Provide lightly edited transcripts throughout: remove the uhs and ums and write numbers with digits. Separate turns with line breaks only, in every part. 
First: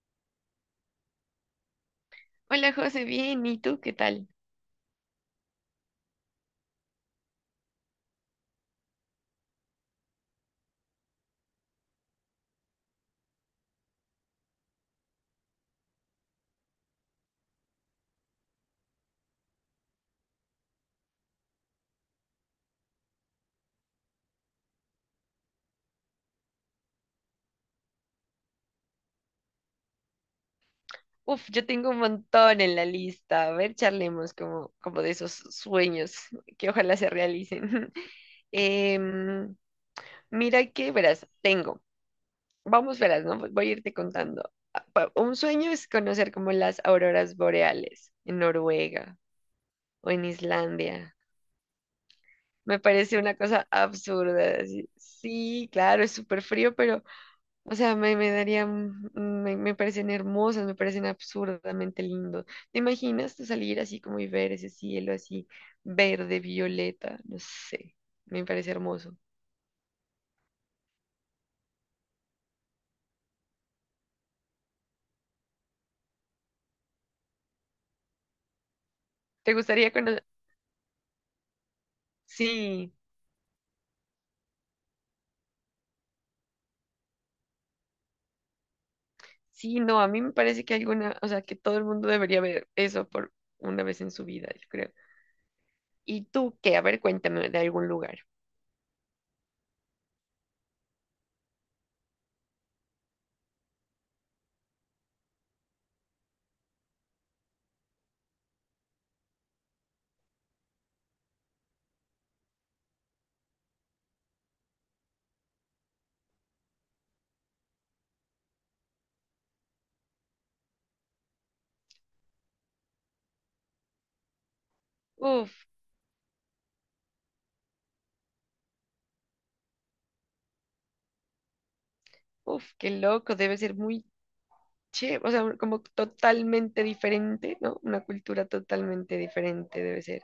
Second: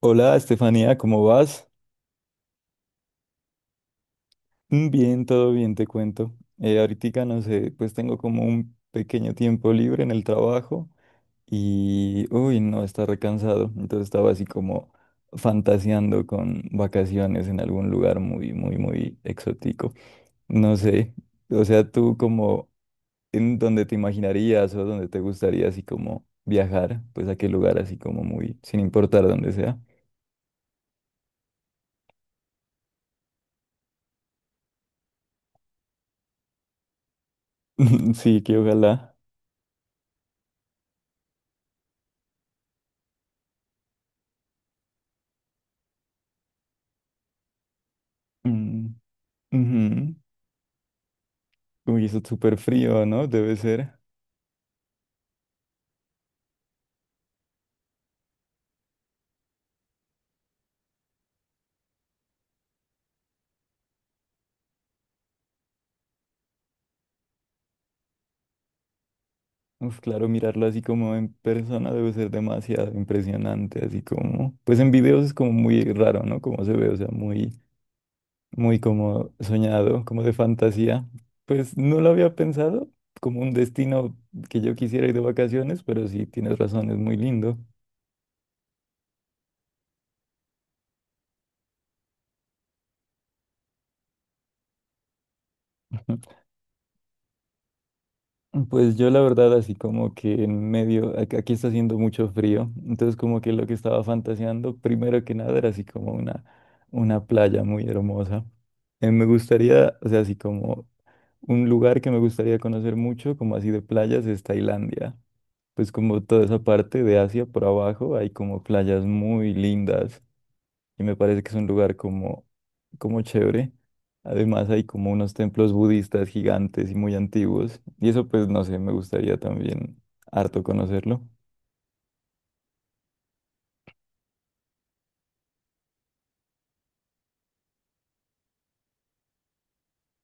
Hola, Estefanía, ¿cómo vas?
Hola José, bien, ¿y tú qué tal?
Mm, bien, todo bien, te cuento. Ahorita, no sé, pues tengo como un pequeño tiempo libre en el trabajo y, uy, no, está recansado. Entonces estaba así como fantaseando con vacaciones en algún lugar muy, muy, muy exótico. No sé, o sea, tú como en donde te imaginarías o donde te gustaría así como viajar, pues a qué lugar así como muy, sin importar dónde sea.
Uf, yo tengo un montón en la lista. A ver, charlemos como de esos sueños que ojalá se realicen.
Sí, que ojalá.
Em, mira que, verás, tengo. Vamos, verás, ¿no? Voy a irte contando. Un sueño es conocer como las auroras boreales en
Mm,
Noruega
ujú.
o en Islandia.
Uy, eso es súper
Me
frío,
parece
¿no?
una
Debe
cosa
ser.
absurda. Así. Sí, claro, es súper frío, pero o sea, me daría, me parecen hermosas, me parecen absurdamente lindos. ¿Te imaginas tú salir así como y ver ese cielo así verde, violeta? No sé, me parece hermoso.
Uf, claro, mirarlo así como en persona debe ser demasiado impresionante, así como, pues en videos es como muy raro, ¿no? Como se ve, o sea, muy, muy como
¿Te gustaría
soñado, como
conocer?
de fantasía. Pues no lo había pensado
Sí,
como un destino que yo quisiera ir de vacaciones, pero sí, tienes razón, es muy lindo.
sí, no, a mí me parece que alguna, o sea, que todo el mundo debería ver eso por una vez en su vida, yo creo. ¿Y tú qué? A ver, cuéntame de algún lugar.
Pues yo la verdad así como que en medio, aquí está haciendo mucho frío, entonces como que lo que estaba fantaseando primero que nada era así como una playa muy hermosa. Me gustaría, o sea, así como un lugar que me gustaría conocer mucho, como así de playas, es Tailandia. Pues como toda esa parte de Asia por abajo hay como playas muy lindas y me parece que es un lugar como, como chévere. Además hay como unos
Uf,
templos budistas gigantes y muy antiguos y eso pues no sé, me gustaría también harto conocerlo.
uf, qué loco, debe ser muy che, o sea, como totalmente diferente, ¿no? Una cultura totalmente diferente debe ser,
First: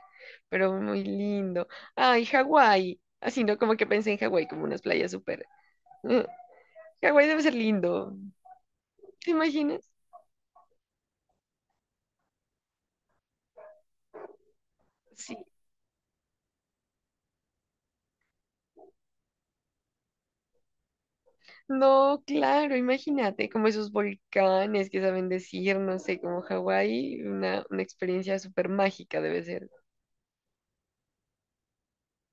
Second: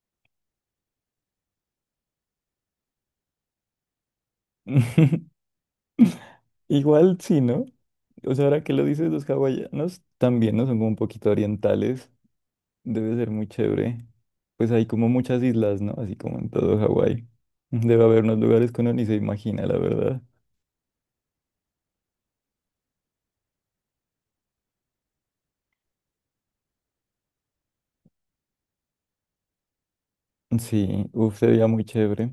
pero muy lindo. Ay, Hawái, así, ¿no? Como que pensé en Hawái como unas playas súper. eh,
Igual
Hawái debe
sí,
ser
¿no?
lindo,
O sea, ahora que lo dices, los
¿te imaginas?
hawaianos también, ¿no? Son como un poquito orientales, debe ser muy chévere. Pues hay como
Sí.
muchas islas, ¿no? Así como en todo Hawái. Debe haber unos lugares que uno ni se imagina, la verdad.
No, claro, imagínate, como esos volcanes que saben decir, no sé, como Hawái, una experiencia súper mágica debe ser.
Sí, uf, sería muy chévere.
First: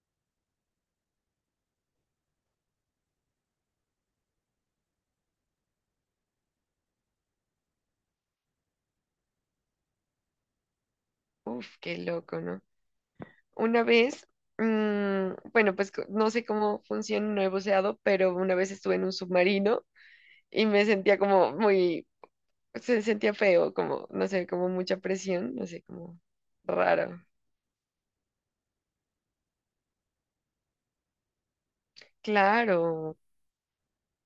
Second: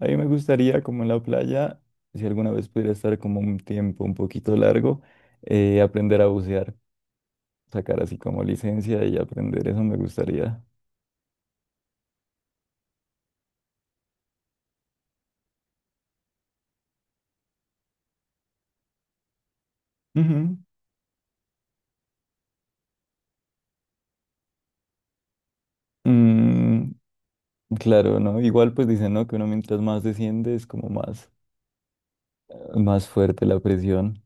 A mí me gustaría, como en la playa, si alguna vez pudiera estar como un tiempo un poquito largo, aprender a bucear, sacar así como licencia y aprender, eso me gustaría.
Uf, qué loco, ¿no? Una vez, bueno, pues no sé cómo funciona, no he buceado, pero una vez estuve en un submarino
Ujú.
y me sentía como muy, se sentía feo, como, no sé, como mucha presión, no sé, como
Mm,
raro.
claro, ¿no? Igual pues dicen, ¿no? Que uno mientras más desciende es como más, más
Claro,
fuerte la presión.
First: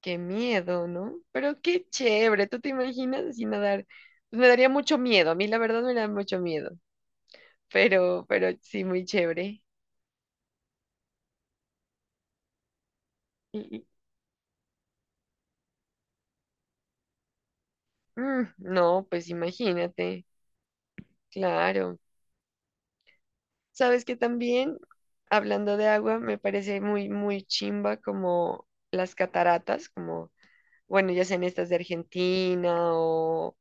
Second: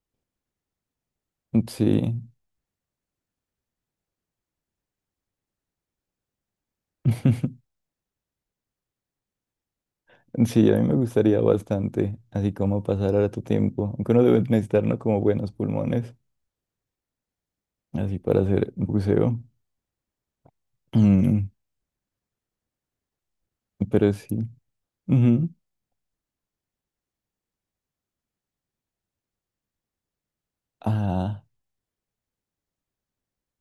qué miedo, ¿no? Pero qué
Sí.
chévere, ¿tú te imaginas así nadar? Pues me daría mucho miedo, a mí la verdad me da mucho miedo, pero sí, muy chévere.
Sí, a mí me gustaría bastante, así como pasar harto
Y- y-
tiempo, aunque uno debe necesitar, ¿no? Como buenos pulmones, así para hacer
no, pues
buceo.
imagínate,
Mm,
claro. Sabes
pero
que
sí.
también,
Ujú.
hablando de agua, me parece muy chimba como las cataratas, como, bueno, ya
Ah,
sean estas de Argentina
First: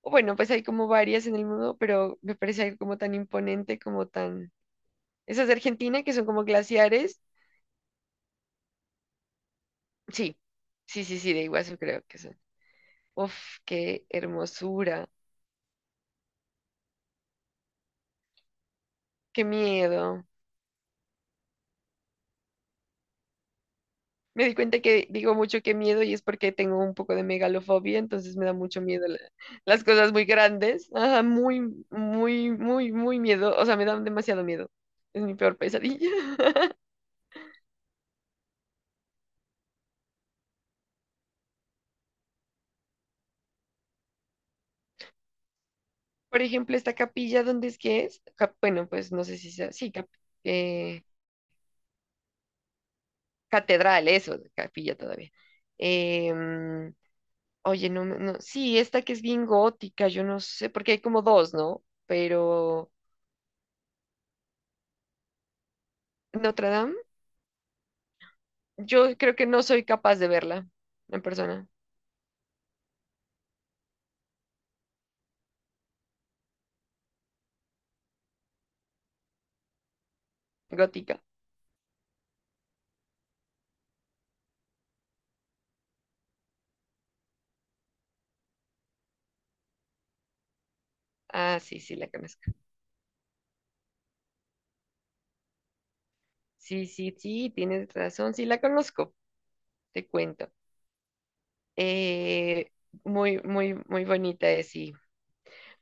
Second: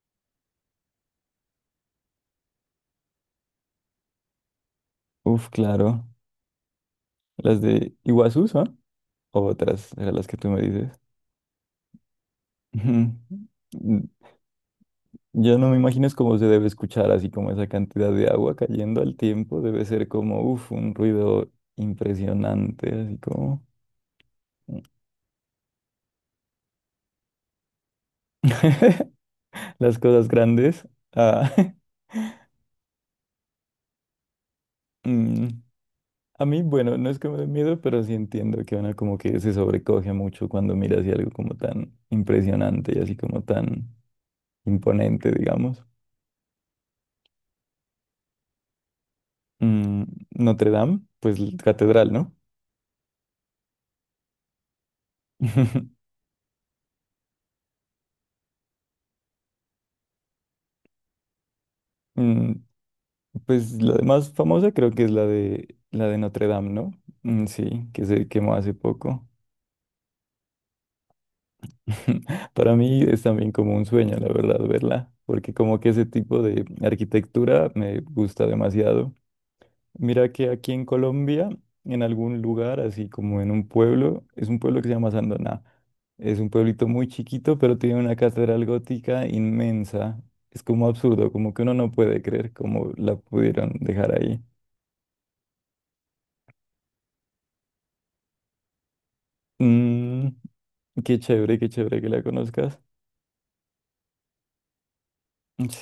o bueno, pues hay como varias en el mundo, pero me parece algo como tan imponente, como tan... Esas
uf,
de Argentina
claro.
que son como glaciares,
Las de Iguazú son o otras, eran las que
sí,
tú me dices.
sí, sí, sí, de Iguazú creo que son.
Ujú.
Uf, qué
Mm,
hermosura,
yo no me imagino es cómo se debe escuchar, así como esa cantidad de agua cayendo al
qué
tiempo. Debe ser
miedo.
como, uf, un ruido impresionante, así como
Me di cuenta que digo mucho que miedo y es porque tengo un poco de megalofobia, entonces me da mucho miedo las
las
cosas muy
cosas grandes.
grandes. Ajá,
Ah,
muy, muy, muy miedo. O sea, me dan demasiado miedo. Es mi
mm,
peor pesadilla.
a mí, bueno, no es que me dé miedo, pero sí entiendo que uno como que se sobrecoge mucho cuando mira así algo como tan impresionante y así como tan imponente, digamos.
Por ejemplo, esta capilla, ¿dónde es que es? Bueno, pues no sé si sea, sí,
Mm, Notre Dame,
eh,
pues catedral, ¿no?
catedral, eso, capilla todavía. Eh, mm, oye, no, no, sí, esta que es bien gótica, yo no sé, porque hay como dos, ¿no?
Mm,
Pero
pues la más famosa creo que es la de Notre Dame,
Notre
¿no?
Dame.
Mm, sí, que se quemó hace
Yo
poco.
creo que no soy capaz de verla en persona.
Para mí es también como un sueño, la verdad, verla, porque como que ese tipo de arquitectura me gusta demasiado. Mira que aquí en
Gótica.
Colombia, en algún lugar, así como en un pueblo, es un pueblo que se llama Sandoná. Es un pueblito muy chiquito, pero tiene una catedral gótica inmensa. Es como absurdo, como
Ah,
que uno
sí,
no
sí, la
puede
conozco.
creer cómo la pudieron dejar ahí.
Sí, sí, sí, tienes razón, sí, la conozco, te
Mm,
cuento.
qué chévere que la
Eh,
conozcas.
muy, muy bonita es, sí.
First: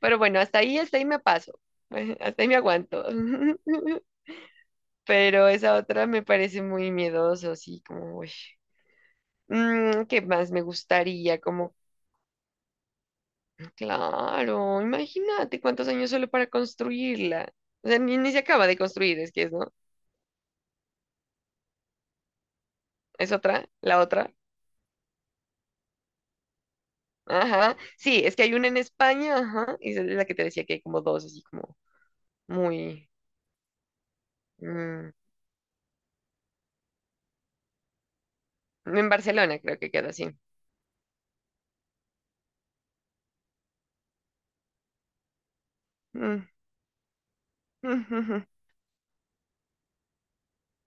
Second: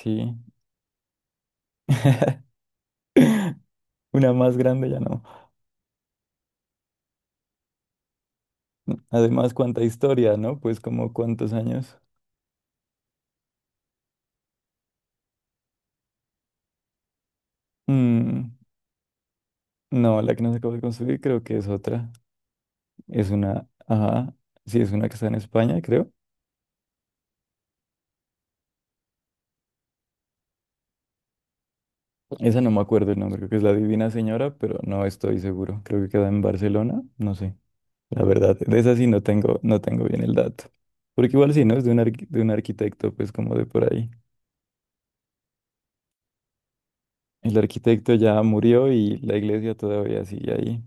Pero bueno, hasta ahí me paso. Hasta ahí me aguanto.
Una más grande ya no.
Pero esa otra me parece muy miedoso, sí, como, uy.
Además, cuánta
Mm, ¿qué
historia,
más
¿no?
me
Pues como
gustaría?
cuántos
Como,
años.
claro, imagínate cuántos años solo para construirla. O sea, ni se
Mm,
acaba de construir, es que es, ¿no?
no, la que nos acabo de construir creo que es otra. Es
¿Es
una,
otra? ¿La
ajá,
otra?
sí, es una que está en España, creo.
Ajá. Sí, es que hay una en España, ajá. Y esa es la que te decía que hay como dos, así como
Esa no me
muy...
acuerdo el nombre, creo que es La Divina Señora, pero no
Mm,
estoy seguro. Creo que queda en Barcelona, no sé. La verdad, de esa sí
en
no
Barcelona
tengo,
creo
no
que
tengo
queda
bien
así.
el dato. Porque igual sí, ¿no? Es de un, de un arquitecto, pues como de por ahí.
Mm,
El arquitecto ya
ujujú,
murió y la iglesia todavía sigue ahí.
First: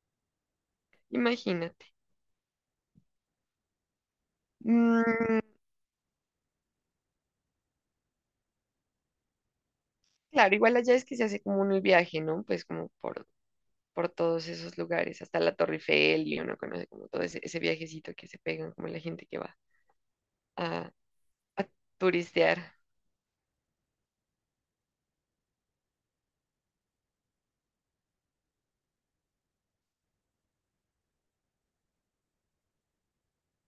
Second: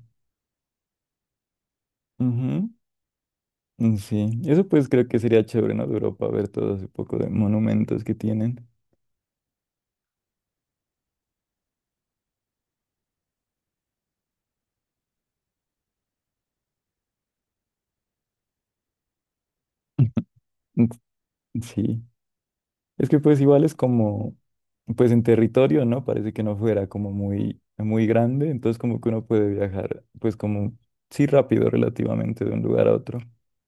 imagínate.
Ujú, mm, sí, eso pues creo que
Mm,
sería chévere, ¿no? De Europa, ver todo ese poco de monumentos que tienen.
claro, igual allá es que se hace como un viaje, ¿no? Pues como por todos esos lugares, hasta la Torre Eiffel y uno conoce como todo ese viajecito que se pegan, como la gente que va a, a
Sí.
turistear.
Es que pues igual es como, pues en territorio, ¿no? Parece que no fuera como muy, muy grande, entonces como que uno puede viajar, pues como, sí, rápido relativamente de un lugar a otro.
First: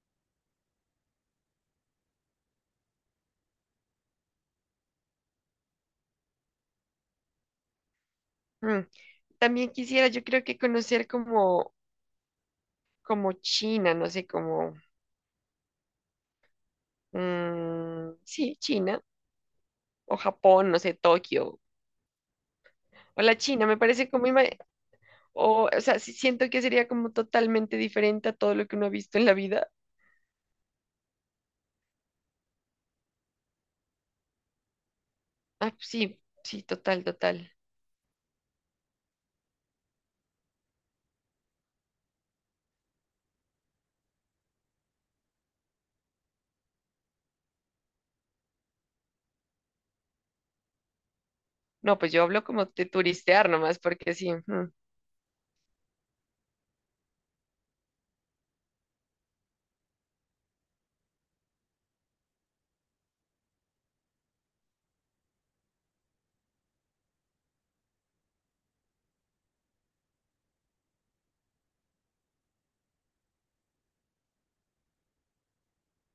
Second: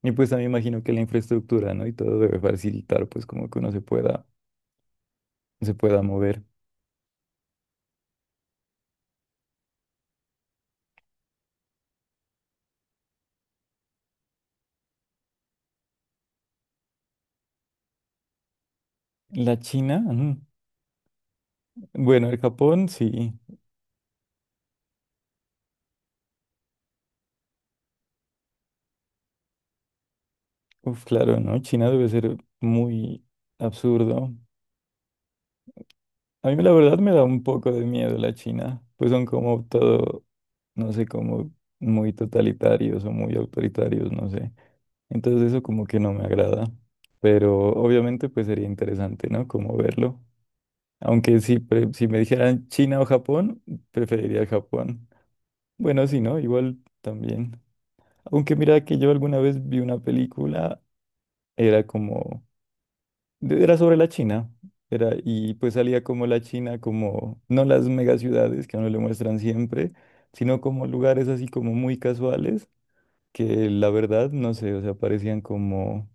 Y pues también imagino que la infraestructura, ¿no? Y todo debe facilitar, pues como que uno se pueda mover.
Mm. También quisiera, yo creo que conocer como, como China, no sé, como... Mm, sí, China
La China,
o
mm,
Japón, no sé, Tokio
bueno, el Japón,
o
sí,
la China, me parece como, o sea, sí siento que sería como totalmente diferente a todo lo que uno ha visto en la vida.
uf, claro, ¿no? China debe ser muy absurdo.
Ah, pues sí,
A mí
sí,
la verdad
total,
me da un
total.
poco de miedo la China, pues son como todo, no sé, como muy totalitarios o muy autoritarios, no sé. Entonces eso como que no me agrada, pero obviamente pues sería interesante, ¿no? Como verlo. Aunque si,
No,
si
pues
me
yo hablo como
dijeran
de
China o
turistear
Japón,
nomás, porque sí,
preferiría
ujú,
Japón. Bueno, si no, igual también. Aunque mira que yo alguna vez vi una película, era como era sobre la China. Era, y pues salía como la China, como no las megaciudades que a uno le muestran siempre, sino como lugares así como muy casuales que la verdad, no sé, o sea, parecían como,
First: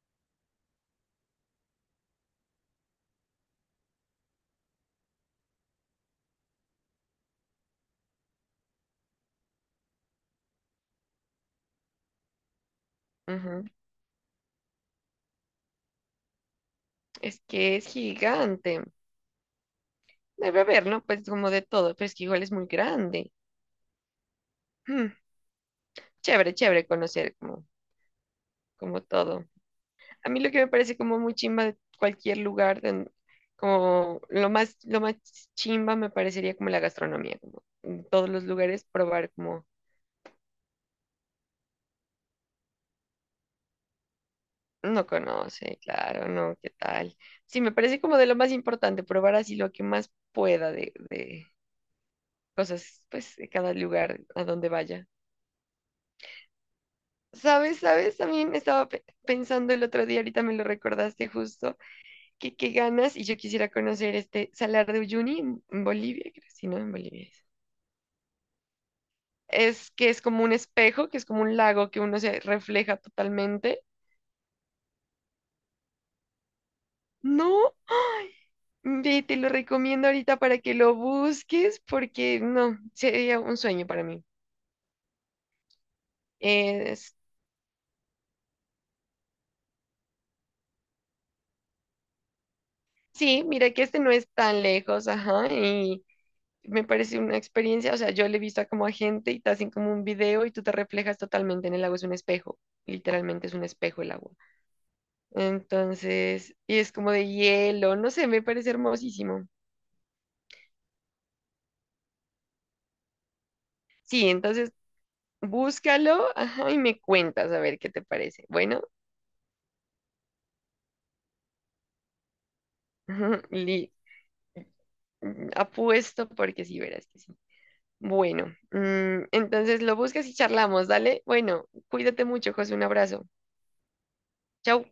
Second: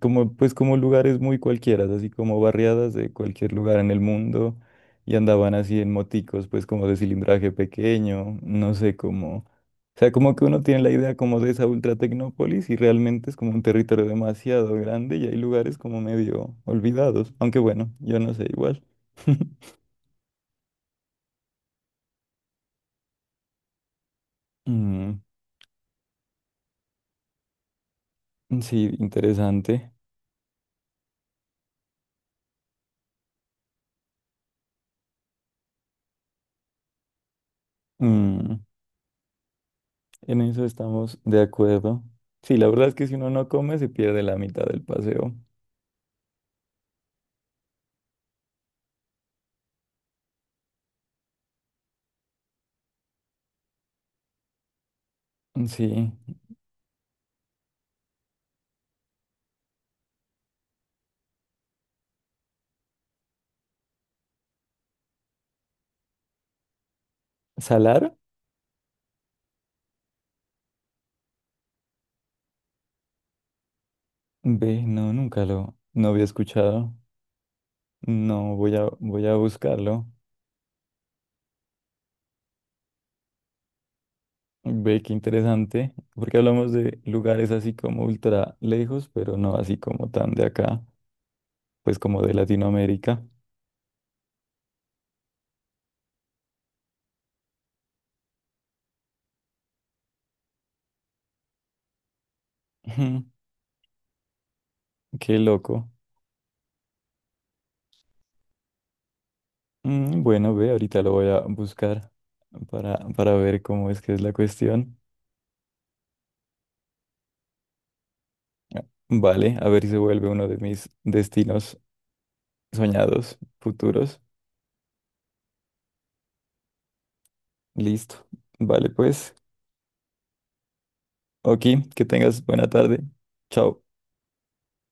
como, pues como lugares muy cualquiera, así como barriadas de cualquier lugar en el mundo, y andaban así en moticos, pues como de cilindraje pequeño, no sé, como, o sea, como que uno tiene la idea como de esa ultra tecnópolis y realmente es como un
ujú.
territorio demasiado grande y hay lugares como medio olvidados,
Es
aunque
que es
bueno, yo no sé, igual.
gigante. Debe haber, ¿no? Pues como de todo, pero es que igual es muy grande. Mm,
Mm,
chévere, chévere conocer como,
sí,
como todo.
interesante.
A mí lo que me parece como muy chimba de cualquier lugar, como lo más chimba me parecería como la gastronomía, como en todos los
Mm,
lugares probar como
en eso estamos de acuerdo. Sí, la verdad es que si uno no come, se pierde la mitad del
no
paseo.
conoce, claro, no, qué tal. Sí, me parece como de lo más importante, probar así lo que más pueda de cosas, pues, de cada lugar a donde vaya.
Sí.
¿Sabes? ¿Sabes? También estaba pensando el otro día, ahorita me lo recordaste justo, que qué ganas y yo quisiera conocer este Salar de Uyuni en Bolivia, creo, sí, ¿no? En Bolivia.
¿Salar?
Es que es como un espejo, que es como un lago que uno se refleja totalmente.
Ve, no, nunca lo, no había escuchado.
No,
No, voy a,
ve,
voy a
te lo
buscarlo.
recomiendo ahorita para que lo busques porque no, sería un sueño para mí.
Ve, qué interesante. Porque hablamos de
Es,
lugares así como ultra lejos, pero no así como tan de acá, pues como de Latinoamérica.
sí, mira que este no es tan lejos, ajá, y me parece una experiencia, o sea, yo le he visto a como a gente y te hacen como un video y tú te reflejas totalmente en el lago, es un espejo,
Ujú,
literalmente es un espejo el agua.
qué loco.
Entonces, y es como de hielo, no sé, me parece hermosísimo.
Mm, bueno, ve, ahorita lo voy a buscar para ver cómo es que es
Sí,
la
entonces
cuestión.
búscalo, ajá, y me cuentas a ver qué te parece. Bueno,
Vale, a ver si se vuelve uno de mis destinos soñados,
li-
futuros.
mm, apuesto porque sí, verás que sí.
Listo.
Bueno,
Vale,
mm,
pues,
entonces lo buscas y charlamos, dale. Bueno,
oki, que
cuídate
tengas
mucho,
buena
José, un
tarde.
abrazo.
Chao.
Chau.